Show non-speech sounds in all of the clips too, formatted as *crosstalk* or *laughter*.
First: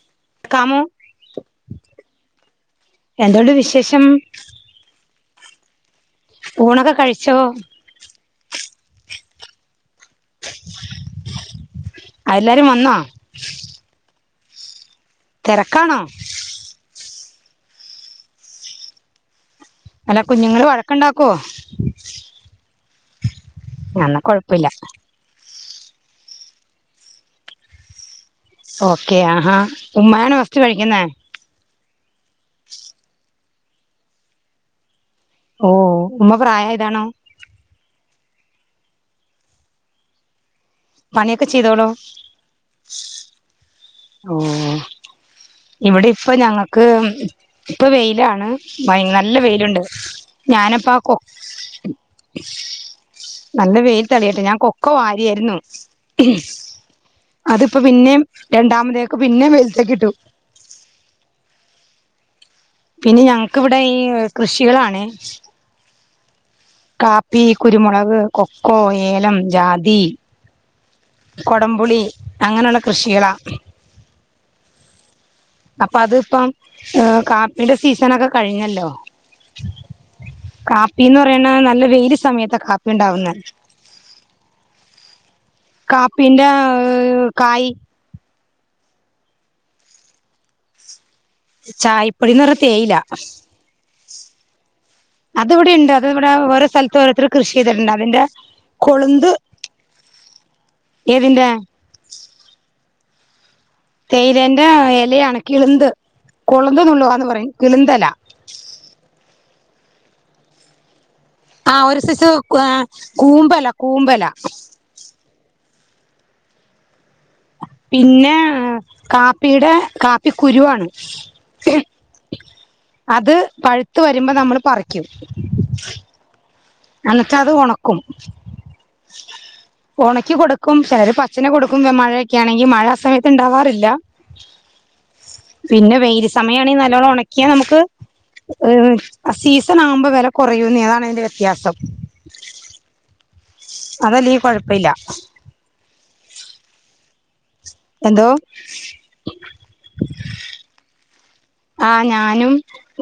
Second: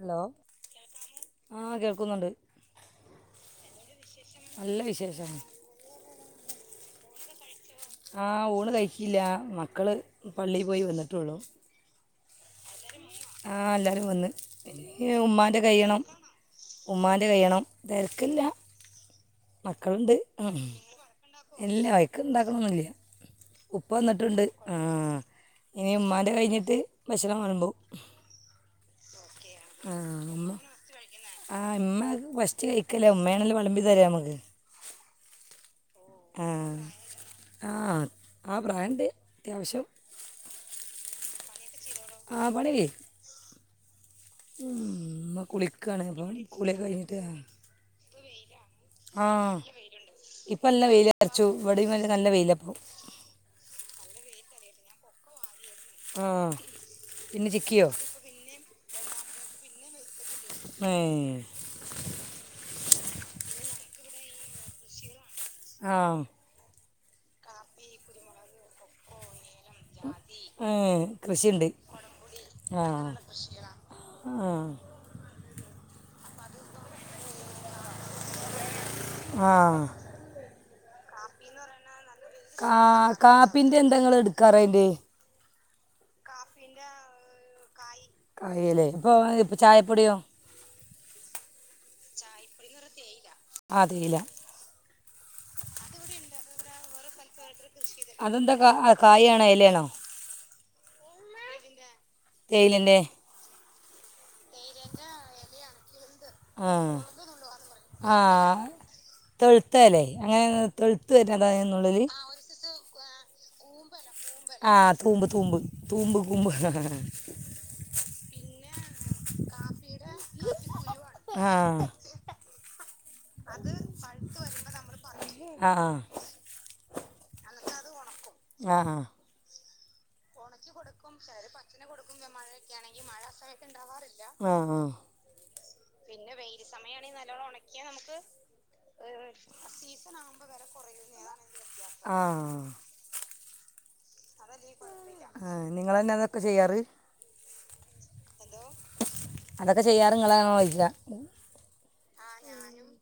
Hello ക്കാമോ ആഹ് കേൾക്കുന്നുണ്ട് എന്തുണ്ട് വിശേഷം നല്ല വിശേഷമാണ് ഊണൊക്കെ കഴിച്ചോ ആഹ് ഊണ് കഴിക്കില്ല മക്കള് പള്ളി പോയി വന്നിട്ടേള്ളു ആ എല്ലാരും വന്നോ ആഹ് എല്ലാരും വന്ന് ഏഹ് ഉമ്മാന്റെ തിരക്കാണോ കഴിയണം ഉമ്മാ *unintelligible* തിരക്കില്ല മക്കളുണ്ട് അല്ല ഉം കുഞ്ഞുങ്ങള് വഴക്കുണ്ടാക്കുവോ ഇല്ല വഴക്ക് ഇണ്ടാക്കണൊന്നില്ല ഉപ്പ എന്നാ വന്നിട്ടുണ്ട് കൊഴപ്പില്ല ആഹ് ഇനി ഉമ്മാന്റെ കഴിഞ്ഞിട്ട് ഭക്ഷണം വെളമ്പും ഓക്കെ ആഹാ ഉമ്മാണോ ഉമ്മ ഫസ്റ്റ് കഴിക്കുന്നേ ആഹ് ഇമ്മ ഫസ്റ്റ് കഴിക്കല്ല ഉമ്മയാണെല്ലോ വെളമ്പി തരാ നമ്മക്ക് ഓ ഉമ്മ പ്രായം ആയതാണോ ആഹ് ആ പ്രായണ്ട് അത്യാവശ്യം പണിയൊക്കെ ചെയ്തോളും ആ പണി *unintelligible* ഓ കുളിക്കാണ് ഇവിടെ അപ്പം ഇപ്പൊ കുളിയൊക്കെ ഞങ്ങക്ക് കഴിഞ്ഞിട്ട് ഇപ്പൊ വെയിലാ വയ് ആ നല്ല വെയില്ണ്ട് ഇപ്പം നല്ല ഞാനപ്പ വെയിൽ കോ അരച്ചു ഇവിടെയും നല്ല നല്ല വെയിലപ്പം നല്ല വെയിൽ *unintelligible* ഞാൻ കൊക്കോ വാരിയായിരുന്നു ആ പിന്നെ അതിപ്പോ ചിക്കിയോ പിന്നേം മതേക്ക് പിന്നെ വെയിലത്തേക്കിട്ടു ഏഹ് പിന്നെ ഞങ്ങക്കവിടെ ഈ കൃഷികളാണെ ആ കാപ്പി കുരുമുളക് കൊക്കോ ഏലം ജാതി ഏ കൃഷിയുണ്ട് കൊടംപുളി അങ്ങനെയുള്ള ആ കൃഷികള ആ അപ്പൊ അത്പ്പം ഏ കാപ്പിൻ്റെ സീസണൊക്കെ കഴിഞ്ഞല്ലോ ആ പി ന്നറയ്ണ നല്ലൊരു *unintelligible* കാ കാപ്പിന്റെന്തങ്ങള് ഇടുക്കാറ അയ്‌ല് കാപ്പിന്റെ ഉം കായ് *unintelligible* ചായപ്പൊടിയോ ചായപ്പൊടീന്ന് പറഞ്ഞ തേയില അശ് ആ തേയില ശ് അതിവിടെണ്ട് അത് അ ഓര സഥലത്തോരോർത്ര കൃഷ് അതെന്താ ക അ കായേണോ എലേണോ ഏതിന്റെ തേയിലേന്റെ ആ എലയാണ് കിള്ന്ത് ആ കൊളുന്ത് ന്നുള്ളുവാന്ന് പറയും കിള്ന്തെല തൊഴുത്തെലെ അങ്ങനെ ഉം തൊഴ് ആ ഒരു *unintelligible* കൂമ്പെല കൂമ്പെല ആ തൂമ്പ് തൂമ്പ് തൂമ്പ് കൂമ്പ് പിന്നെ ഏഹ് കാപ്പിടെ കാപ്പിക്കുരുവാണ് ആ അത് പഴുത്ത് വരുമ്പൊ നമ്മള് പറിക്കും ആ എന്നിട്ടത് ഒണക്കും ആ ആ *unintelligible* *unintelligible* ക്കി കൊടുക്കും ചെലര് പച്ചിന് കൊടുക്കും മഴയൊക്കെയാണെങ്കി മഴ ആ സമയത്ത് ഉൺണ്ടാവാറില്ല ആ പിന്നെ വെയ്ല് സമയാണെയ് നല്ലോണം ഉണാക്കിയാൽ ആ സീസണാവുമ്പോ വില കൊറയൂന്ന് അതാണ് അയ്ൻ്റെ വെ - വ്യത്യാസം ആ *unintelligible* കുഴപ്പമില്ല ആ നിങ്ങളെന്നെ അതൊക്കെ ചെയ്യാറ് എന്തോ അതൊക്കെ ചെയ്യാറ്ങ്ങളാണോയ്ക്ക *inaudible* ആ ഞാനും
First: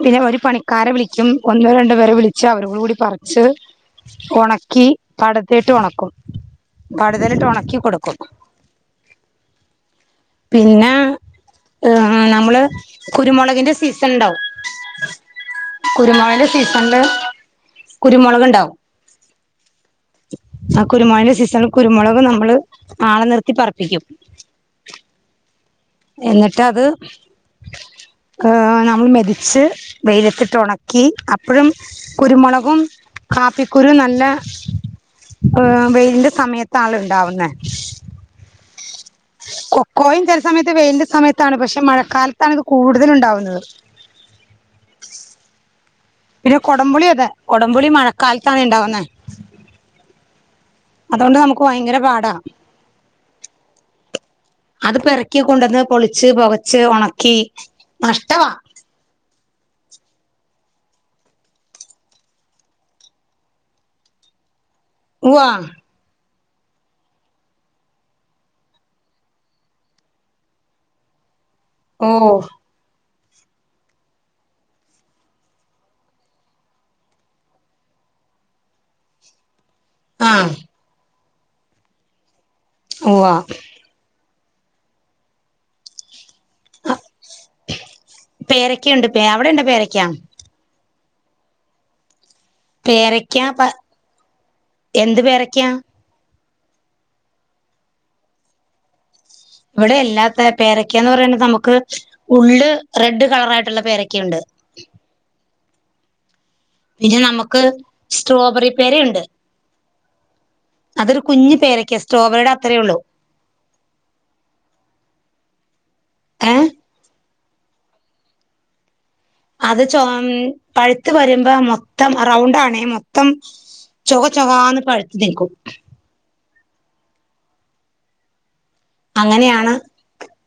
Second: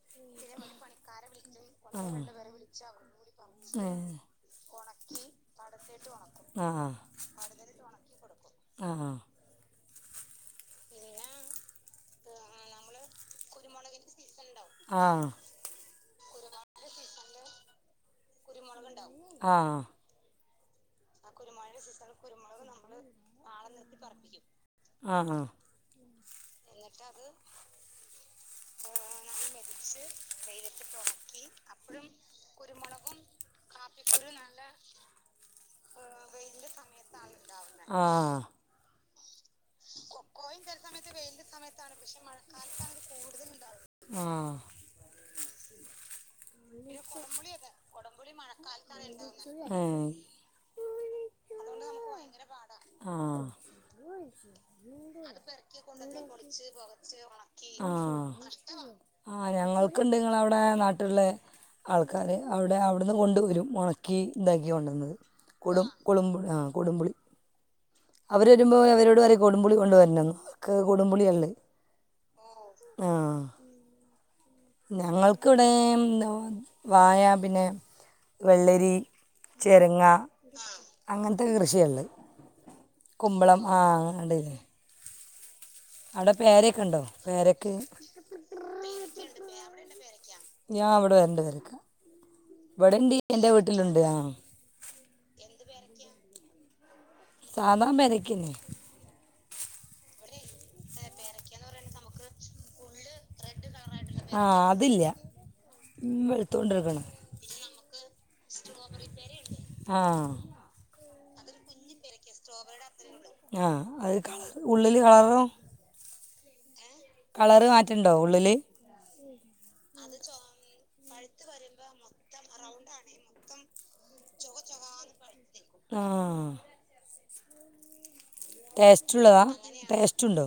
പിന്നെ ഒരു പണിക്കാരെ വിളിക്കും- ഒന്ന് രണ്ട് പേരെ വിളിച്ച അവരോടു കൂടി പറിച്ച് ഒണക്കി പടത്തിട്ട് ഒണക്കും ആ ആ പടുതലിട്ട് ഒണക്കി കൊടുക്കും ആ പിന്നെ നമ്മള് കുരുമുളകിന്റെ സീസൺണ്ടാവും. ആ കുരുമൊളകിൻ്റെ സീസണ്ല് കുരുമൊളക്ണ്ടാവും ആ ആ കുരുമുളകിന്റെ സീസണില് കുരുമുളക് നമ്മള് ആളെ നിർത്തി പറപ്പിക്കും ആ എന്നിട്ടത് നമ്മൾ മെതിച്ച് വെയിലത്തിട്ട് ഉണക്കി കുരുമുളകും കാപ്പിക്കുരുവും നല്ല വെയിലിന്റെ സമയത്ത് ആണ- ആവുന്നേ- ആ *inaudible* ക്കോയും *inaudible* ചില വെയിലിന്റെ സമയത്താണ്. പക്ഷെ മഴക്കാലത്താണ് ഇത് കൂടുതല് ഉണ്ടാവുന്നത്. പിന്നെ കൊടംപുളി അതെ കൊടംപുളി മഴക്കാലത്താണ് ഇണ്ടാവുന്നേ ഏ, അതുകൊണ്ട് നമുക്ക് ഭയങ്കര പാടാ ആ അത് പെറക്കി കൊണ്ടുവന്ന് പൊളിച്ച് പുകച്ച് ഉണക്കി ആ നഷ്ടവാ. ആ ഞങ്ങൾക്കുണ്ട് അവിടെ നാട്ടില്- ആൾക്കാര് അവിടെ അവിടെന്ന് കൊണ്ട് വരും ഉണക്കി ഇതാക്കി- കൊണ്ടുവന്നത് ഉവ്വാ കൊടും കൊടംപുളി ആ കൊടുംപുളി അവര് വരുമ്പോൾ അവരോട് പറ കൊടുംപുളി കൊണ്ട് വരണോന്നു അവർക്ക് കൊടുംപുളി ഇല്ലല്ലോ. ഓ ഞങ്ങൾക്കിവിടെന്താ വായപിന്നെ വെള്ളരി- ചെരങ്ങാ ആഹ് അങ്ങനത്തെ കൃഷിയേള്ളു. ഉവ്വാ കുമ്പളം ആ അതേല്ലേ പേരക്ക ആ ഉണ്ടോ പേരയ്ക്ക് പേരയ്ക്കയുണ്ട് അവിടെയുണ്ടോ പേരയ്ക്കാ? ഞാൻ അവടെ വരണുണ്ട് ഇതെടുക്കാൻ പേരയ്ക്കാ എന്ത് പേരയ്ക്കയാണ്? സാധാ പേരയ്ക്കതന്നെ ഇവിടെയില്ലാത്ത പേരയ്ക്കാന്ന് പറയണത് നമുക്ക് ഉള്ള് റെഡ് കളറായി ട്ടുള്ള പേരയ്ക്കയുണ്ട് ഉ പിന്നെ നമുക്ക് സ്ട്രോബെറി പേരയുണ്ട് ആ അത് കുഞ്ഞ് പേരയ്ക്കയാ സ്ട്രോബെറിയുടെ അത്രേ ഉള്ളൂ ആ അത് കളർ ഉള്ളില് കളറും ഏ കളർ മാറ്റണ്ടോ ഉള്ളില് അത് ചൊമന്ന് പഴ് ഴുത്ത് വരുമ്പോ മൊത്തം റൗണ്ടാണെ മൊത്തം ചൊക ചൊകാന്ന് പഴുത്ത് നിൽക്കും അ ടേസ്റ്റുള്ളതാ അങ്ങനെയാണ് ടേസ്റ്റ് ഉണ്ടോ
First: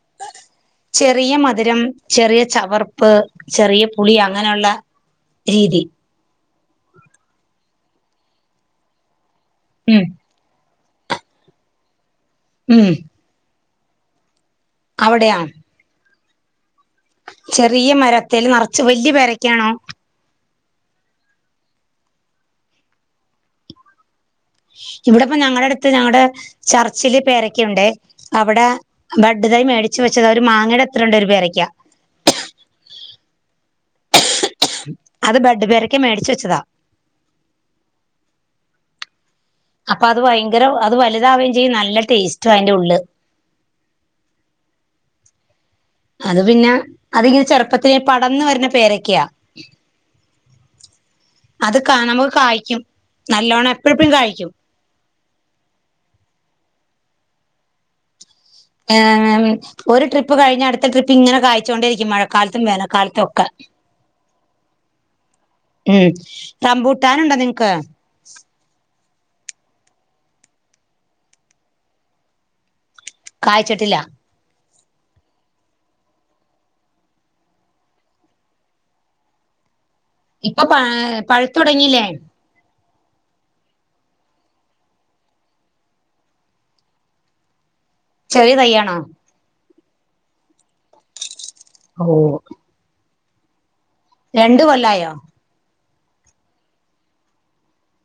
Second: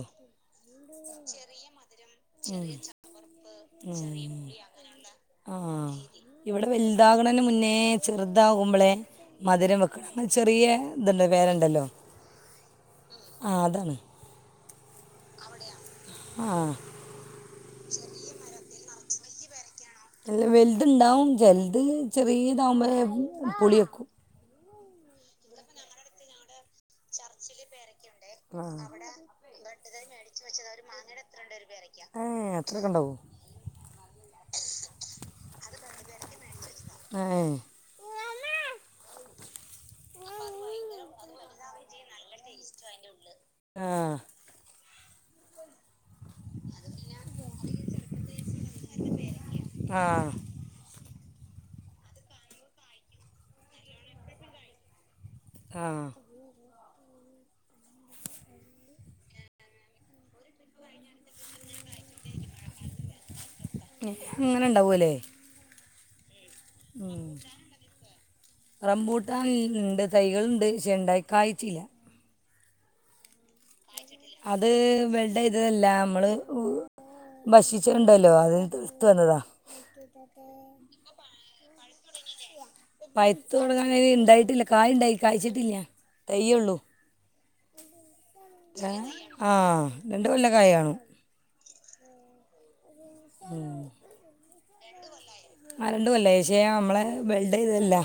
ചെറിയ മധുരം ചെറിയ ചവർപ്പ് ചെറിയ പുളി അങ്ങനെള്ള ആ രീതി ഇവിടെ വലുതാക്ണേന്റെമുന്നേ ചെറുതാകുമ്പളെ മധുരം ഉം വെക്കണം ചെറിയ തുണ്ട് വേറെണ്ടല്ലോ ഉം ആ അതാണ് അവിടെയാ അ ചെറിയ മരത്തില് നർ ചോല്യപേരക്കാണോ വൽത്ണ്ടാവും ചെൽത് ചെറീതാകുമ്പഴേ പുളിക്കും ഇവിടിപ്പം ഞങ്ങളടുത്ത് ഞങ്ങൾടെ ചർച്ചില് പേരക്യാണ്ട് ആ അവിടെ ബഡ്തൈ മേടിച്ചുവെച്ചത ഒരു മാങ്ങടെത്രണ്ട് ഒരു പേരക്യാ ഏ അത്രയൊക്കെ ഉണ്ടാവും അത് ബെഡ് പേരക്ക മേടിച്ച് വച്ചതാ ഏ അപ്പ അത് ഭയങ്കര അത് വലുതാവേം ചെയ്യും നല്ല ടേസ്റ്റ ഐന്റെ ഉള്ള് അ അത് പിന്നെ അതിങ്ങനെ ചെറുപ്പത്തിലെ പടർന്ന് വരുന്ന പേരക്യാ ആ അത് കാണാം കായിക്കും നല്ലോണം എപ്പഴപ്പഴും കാഴ്‌ക്യും അ ഏ ഒരു ട്രിപ്പ് കഴിഞ്ഞ അടുത്ത ട്രിപ്പ്ങ്ങനെ കാ ച്ചോണ്ടിരിക്കും മഴക്കാലത്തും വേനൽക്കാലത്തൊക്കെ അങ്ങനെ ഉണ്ടാവുമല്ലേ ഉം റംബൂട്ടാനുണ്ടോ നിങ്ങക്ക് *unintelligible* ഉണ്ട് തൈകള്ണ്ട് പക്ഷേ ണ്ടായി കായ്ച്ചില്ല. കായ്ച്ചിട്ടില്ല. അത് വെൽടൈതതല്ല മ്മള് ഭക്ഷിച്ചേണ്ടല്ലോ അത് തീർത് വന്നതാ. ഇപ്പ പാ പഴു ത്തുടങ്ങില്ലേ പൈത്ത് തുടങ്ങാനൈന് ഇണ്ടായിട്ടില്ല കായിണ്ടായി കായ്ച്ചിട്ടില്ല തയ്യുള്ളു. ചെറിയ തയ്യാണോ ആ രണ്ട് കൊല്ലക്കായി കാണും. ഓ ഉം രണ്ട് കൊല്ലായോ? ആ രണ്ടുകൊല്ലായി പക്ഷേ നമ്മളെ ബെൽഡ്യ്തല്ല.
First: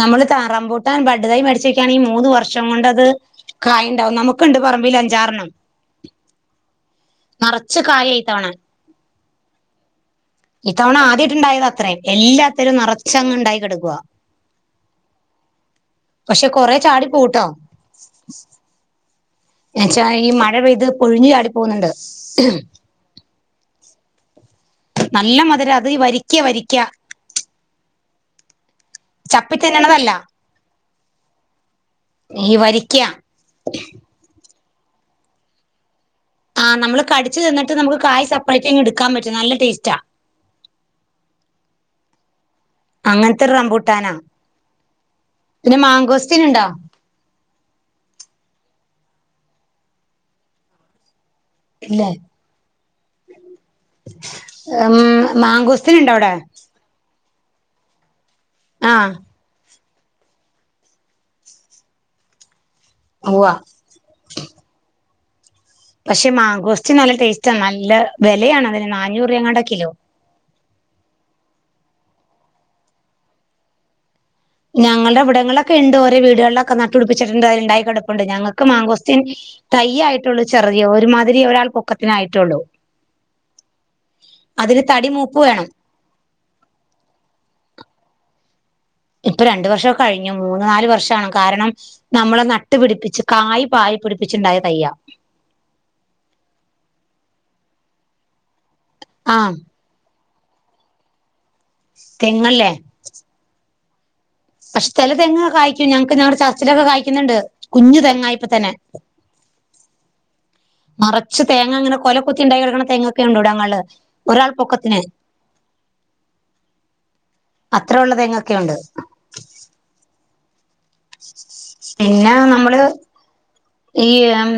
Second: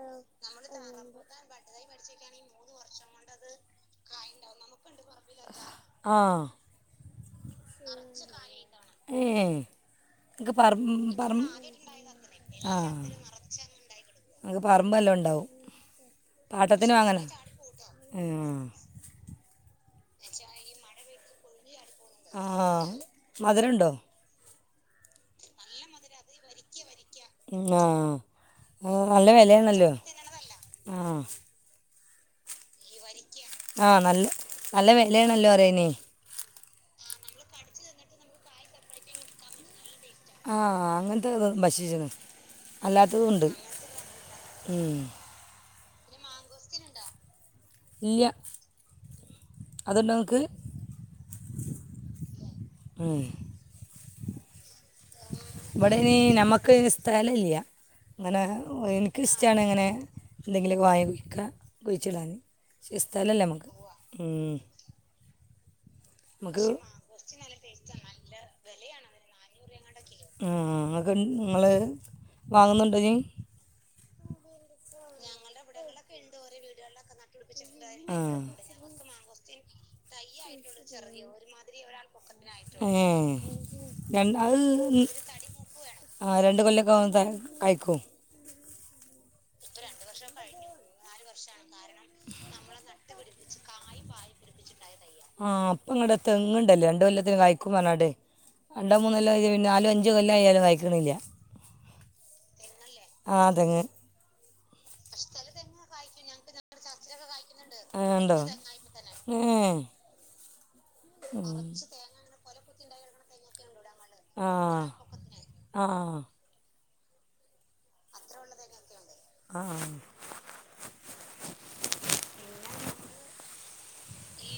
നമ്മള് താ റമ്പൂട്ടാൻ ബഡ്ഡു തൈ മേടി *unintelligible* മൂന്ന് വർഷം കൊണ്ടത് കായിണ്ടാവും നമുക്കുണ്ട് പറമ്പില് അഞ്ചാറണ്ണം. ആ നിറച്ച് കായിയാ ഇത്തവണ. ഏ നമുക്ക് ഇതാണ് പറമ്പ് പറമ്പ് ആദ്യായിട്ടുണ്ടായതാത്രെ. എല്ലാത്തിലും ആ നിറച്ചങ്ങ് ഉണ്ടായി കിടക്കുവാ. നമുക്ക് പറമ്പ് എല്ലാം ഉണ്ടാവും പക്ഷെ കൊറെ പാട്ടത്തിന് ചാടി വാങ്ങണം പോവുട്ടോ. എന്ന്ച്ചാ ഈ മഴ പെയ്ത് പൊഴിഞ്ഞു ചാടി പോകുന്നുണ്ട്. ആ. മധുരം ഉണ്ടോ? നല്ല മധുരാ അത് ഈ വരിക്കയ വരിക്ക. ആ. മ് നല്ല ചപ്പി വിലയാണല്ലോ. തിന്നണതല്ല ആഹ് ഈ വരിക്കയാ. അഹ് നല്ല നല്ല വിലയാണല്ലോ അറേന്. ആഹ് നമ്മള് കടിച്ചു തിന്നിട്ട് നമുക്ക് കായ് സപ്പറേറ്റിങ് എടുക്കാൻ പറ്റും നല്ല ടേസ്റ്റാ. ആ അങ്ങനത്തെത് ഭക്ഷിച്ചിന് അങ്ങനത്തെ അല്ലാത്തതുണ്ട് ഒരു റംബൂട്ടാനാ ഉം. പിന്നെ മാങ്കോസ്റ്റീനുണ്ടോ? ഇല്ല അതൊണ്ടോ ങ്ങക്ക്? ഇല്ലേ ഉം. ഏ മാങ്കോസ്‌തീൻ ഉണ്ടോ അവിടെ? ഇല്ല്യ. അങ്ങനെ ആഹ് എനിക്കിഷ്ടാനിങ്ങനെ എന്തെങ്കിലൊക്കെ വാങ്ങിക്ക കുഴിച്ചടാന്. ഉവ്വ സ്ഥലല്ലമ്മക്ക് ഉം. പക്ഷെ നമുക്ക് മാങ്കോസ്റ്റീൻ നല്ല ടേസ്റ്റാ നല്ല വിലയാണതിന് നാനൂറ് രൂപേങ്ങാണ്ടെ കിലോ ആഹ് ഇങ്ങള് വാങ്ങുന്നുണ്ടാ ഇനി ഞങ്ങൾടെ ഇവിടങ്ങളിലൊക്കെണ്ട് ഓരോ വീടുകളിലൊക്കെ നട്ടുപിടിപ്പിച്ചിട്ടുണ്ടായി ഉണ്ടായി കെടപ്പുണ്ട്, ഞങ്ങൾക്ക് ആ മാങ്കോസ്റ്റീൻ തൈയായിട്ടുള്ളൂ ചെറിയൊരുമാതിരി ഒരാൾ പൊക്കത്തിനായിട്ടുള്ളൂ, ഏ രണ്ട് അത് അതിന് തടി മൂപ്പ് വേണം. ആ രണ്ട് കൊല്ലൊക്കെ ആകും കായ്ക്കും ഇപ്പൊ രണ്ട് വർഷം കഴിഞ്ഞു മൂന്ന് നാല് വർഷാണ് കാരണം നമ്മള് നട്ട് പിടിപ്പിച്ചു കായ് പാകി പിടിപ്പിച്ചുണ്ടായ തൈയ്യാ ആഹ് അപ്പ ഇങ്ങടെ തെങ്ങ്ണ്ടല്ലേ രണ്ട് കൊല്ലത്തില് കായ് ക്കും പറഞ്ഞാണ്ട് രണ്ടോ മൂന്നോ കൊല്ലം കഴിഞ്ഞ് ആഹ് പിന്നെ നാലോ അഞ്ചോ കൊ *unintelligible* തെങ്ങല്ലേ? ആ തെങ്ങ്. പക്ഷേ ചെല തെങ്ങ് കായിക്കും ഞങ്ങക്ക് ഞങ്ങടെ ചർച്ചിലൊക്കെ കായിക്കുന്നിണ്ട്. ആ കുഞ്ഞു ഉണ്ടോ തെങ്ങായിപ്പ തന്നെ ഏ നറച്ച് തേങ്ങ അങ്ങനെ കൊലക്കുത്തി ഇണ്ടായി കെടക്കണ തെങ്ങൊക്കെ ഉണ്ട് ഇവടങ്ങളില്. ആഹ് ആഹ് അത്ര ഉള്ള തെങ്ങൊക്കെ ഉണ്ട്. ആ പിന്നെ നമ്മള് ഈ ഉം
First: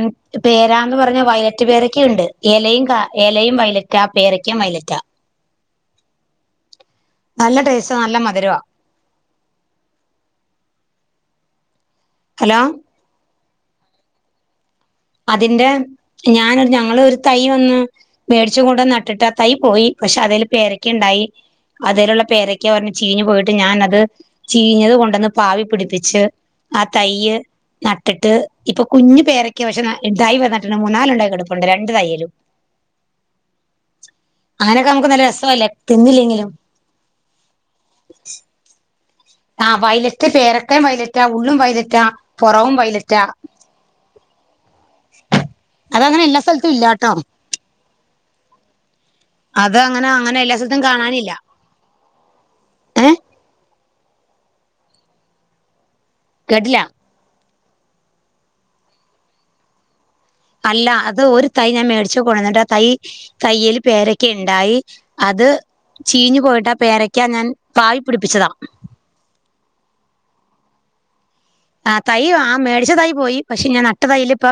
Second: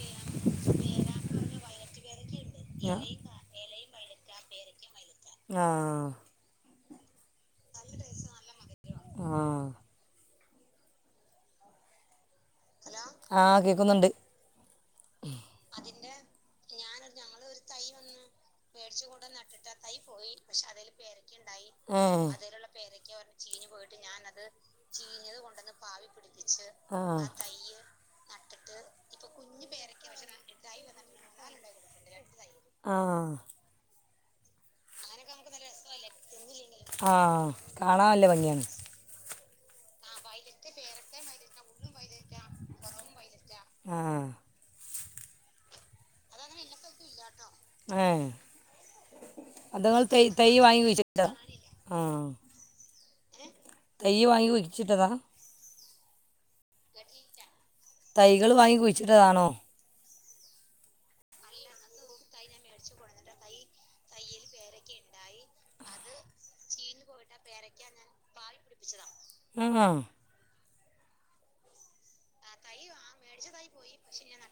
പേരാന്ന് പറഞ്ഞ വയലറ്റ് പേരക്കയും ഉണ്ട് ഇലയും ഇലയും വയലറ്റ് ആ പേരയ്ക്കയും വൈലറ്റാ. ആഹ് നല്ല ടേസ്റ്റ് നല്ല മധുരവാ. ആ ഹലോ ആ കേക്കുന്നുണ്ട്. അതിന്റെ ഞാൻ ഞങ്ങള് ഒരു തൈ വന്ന് മേട്ച്ചും കൊണ്ട് നട്ടിട്ട് ആ തൈ പോയി പക്ഷെ അതെല് പേരക്കയുണ്ടായി അതെലുള്ള പേരക്ക ഒരെണ്ണം ചീഞ്ഞ് പോയിട്ട് ഞാൻ അത് ചീഞ്ഞത് കൊണ്ടന്ന് പാവി പിടിച്ച് പിടിപ്പിച്ച് ആ തൈയ്യ് നട്ടിട്ട് ഇപ്പൊ കുഞ്ഞ് പേര പക്ഷെ തൈ വന്നിട്ട്ണ്ട് മൂന്നാലുണ്ടായി കിടപ്പുണ്ട് രണ്ടു തയ്യിലും ആ അങ്ങനൊക്കെ നമുക്ക് നല്ല രസല്ലേ തിന്നില്ലെങ്കിലും ആ കാണാൻ നല്ല ഭംഗിയാണ് ആഹ് വയലറ്റ് പേരക്കം വയലറ്റാ ഉള്ളും വയലറ്റാ പുറവും വൈലറ്റാ ആഹ് അതങ്ങനെ എല്ലാ സ്ഥലത്തും ഇല്ലാട്ടോ ഏ അത് നിങ്ങൾ അങ്ങനെ തൈ അങ്ങനെ തൈ എല്ലാ സ്ഥലത്തും വാങ്ങി കുഴിച്ചിട്ടതാ കാണാനില്ല ആ ഏ തൈ വാങ്ങി കുഴിച്ചിട്ടതാ കേട്ടില്ല തൈകള് വാങ്ങി കുഴിച്ചിട്ടതാണോ അല്ല അത് ഒരു തൈ ഞാൻ മേടിച്ചു കൊണ്ടന്നിട്ട് ആ തൈ തയ്യിൽ പേരക്ക ഇണ്ടായി അത് ചീഞ്ഞു പോയിട്ട് ആ പേരക്കാ ഞാൻ പാവി പിടിപ്പിച്ചതാ ആ ആ ആ തൈ ആ മേടിച്ച തൈ പോയി പക്ഷെ ഞാൻ നട്ട തൈല് ഇപ്പം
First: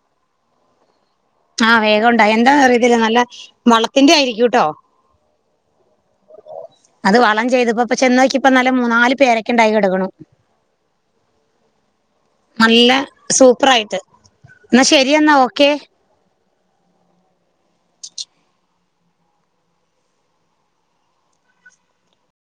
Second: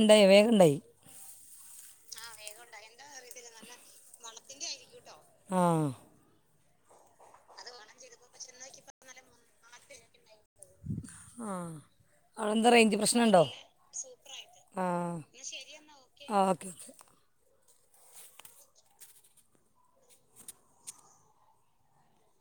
ണ്ടായി വേഗം ണ്ടായി ആഹ് വേഗം ഉണ്ടായി എന്താ അറിയത്തില്ല നല്ല വളത്തിന്റെ ആയിരിക്കൂട്ടോ ആഹ് അത് വളം ചെയ്തപ്പോപ്പ ചെന്നോക്കിപ്പോ നല്ല മൂന്നാല് പേരയ്ക്ക ഇണ്ടായി കെടക്കണു ആ അടെ എന്താ നല്ല റേഞ്ച് പ്രശ്നുണ്ടോ സൂപ്പറായിട്ട് എന്നാ ആ ശരി എന്നാ ഓക്കെ ഓ *inaudible*